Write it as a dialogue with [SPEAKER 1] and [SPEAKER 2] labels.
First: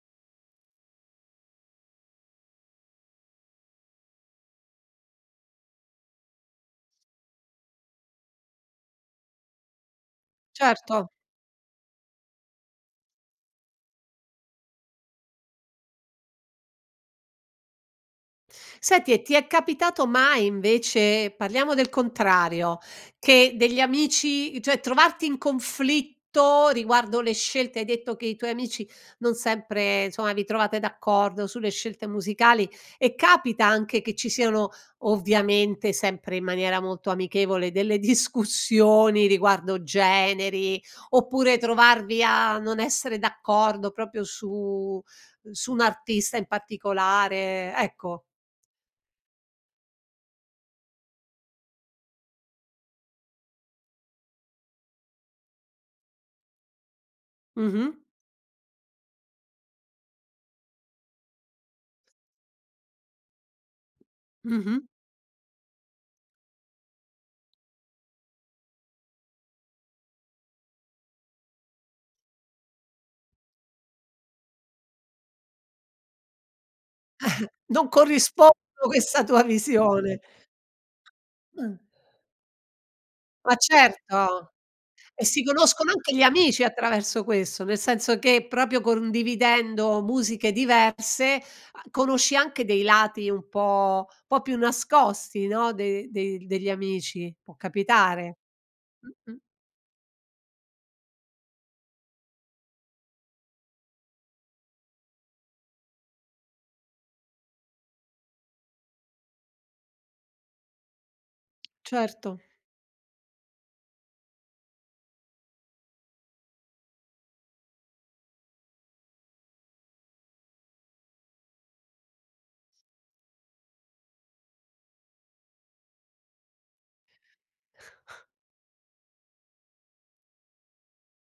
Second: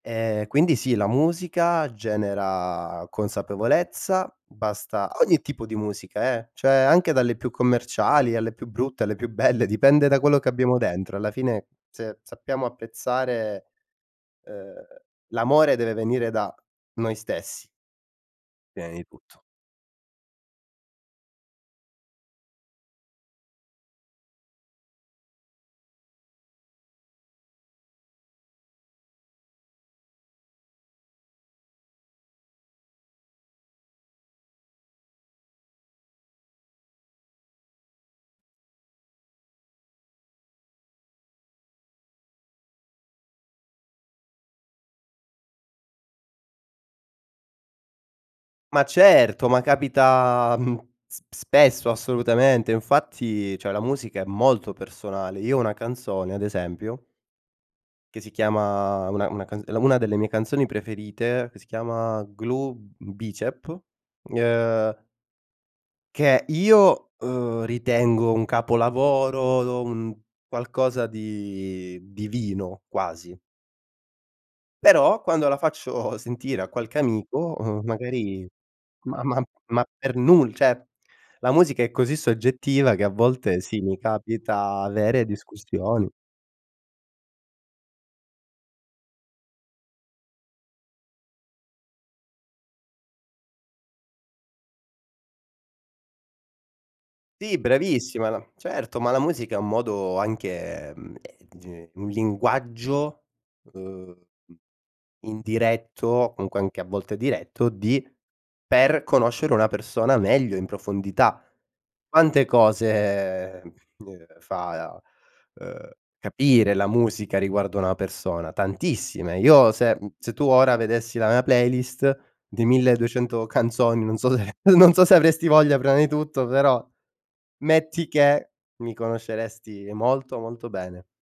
[SPEAKER 1] Ehm, quindi sì, la musica genera consapevolezza, basta ogni tipo di musica eh, cioè anche dalle più commerciali, alle più brutte, alle più belle, dipende da quello che abbiamo
[SPEAKER 2] Certo.
[SPEAKER 1] dentro. Alla fine se sappiamo apprezzare uhm, l'amore deve venire da noi stessi. Prima di
[SPEAKER 2] Senti e ti
[SPEAKER 1] tutto.
[SPEAKER 2] è capitato mai invece, parliamo del contrario, che degli amici cioè trovarti in conflitto riguardo le scelte hai detto che i tuoi amici non sempre insomma vi trovate d'accordo sulle scelte musicali e capita anche che ci siano, ovviamente sempre in maniera molto amichevole, delle discussioni riguardo generi, oppure trovarvi a non essere d'accordo proprio su su un artista in particolare? Ecco.
[SPEAKER 1] Ma certo, ma capita, mhmm, sp spesso assolutamente. Infatti cioè la musica è molto personale. Io ho una canzone ad esempio
[SPEAKER 2] Mh-mh.
[SPEAKER 1] che si chiama una una ca una delle mie canzoni preferite, che si chiama Glue Bicep,
[SPEAKER 2] Mh-mh.
[SPEAKER 1] uhm che io, uhm, ritengo un capolavoro, un qualcosa di divino quasi. Però, quando la faccio sentire a qualche amico, uhm,
[SPEAKER 2] Non
[SPEAKER 1] magari
[SPEAKER 2] corrispondo
[SPEAKER 1] ma
[SPEAKER 2] questa
[SPEAKER 1] ma
[SPEAKER 2] tua
[SPEAKER 1] ma per
[SPEAKER 2] visione.
[SPEAKER 1] nul cioè, la
[SPEAKER 2] Mh.
[SPEAKER 1] musica è così soggettiva che a
[SPEAKER 2] Ma
[SPEAKER 1] volte sì, mi
[SPEAKER 2] certo.
[SPEAKER 1] capita avere
[SPEAKER 2] E si conoscono
[SPEAKER 1] discussioni.
[SPEAKER 2] anche gli amici attraverso questo, nel senso che proprio condividendo musiche diverse a conosci anche dei lati un po' un pò più nascosti, no, de de degli amici, può
[SPEAKER 1] Sì, bravissima
[SPEAKER 2] capitare.
[SPEAKER 1] la certo, ma la
[SPEAKER 2] Mh-mh.
[SPEAKER 1] musica è un modo anche, mhmm, ehm, ge un linguaggio, uhm, indiretto, o comunque anche a volte diretto, di per conoscere una persona meglio in profondità.
[SPEAKER 2] Certo.
[SPEAKER 1] Quante cose, ehm, uhm, fa, uhm, capire la musica riguardo a una persona? Tantissime. Io se mhmm, se tu ora vedessi la mia playlist di 1200 canzoni, non so se non so se avresti voglia prima di tutto però, metti che, mi conosceresti molto molto bene.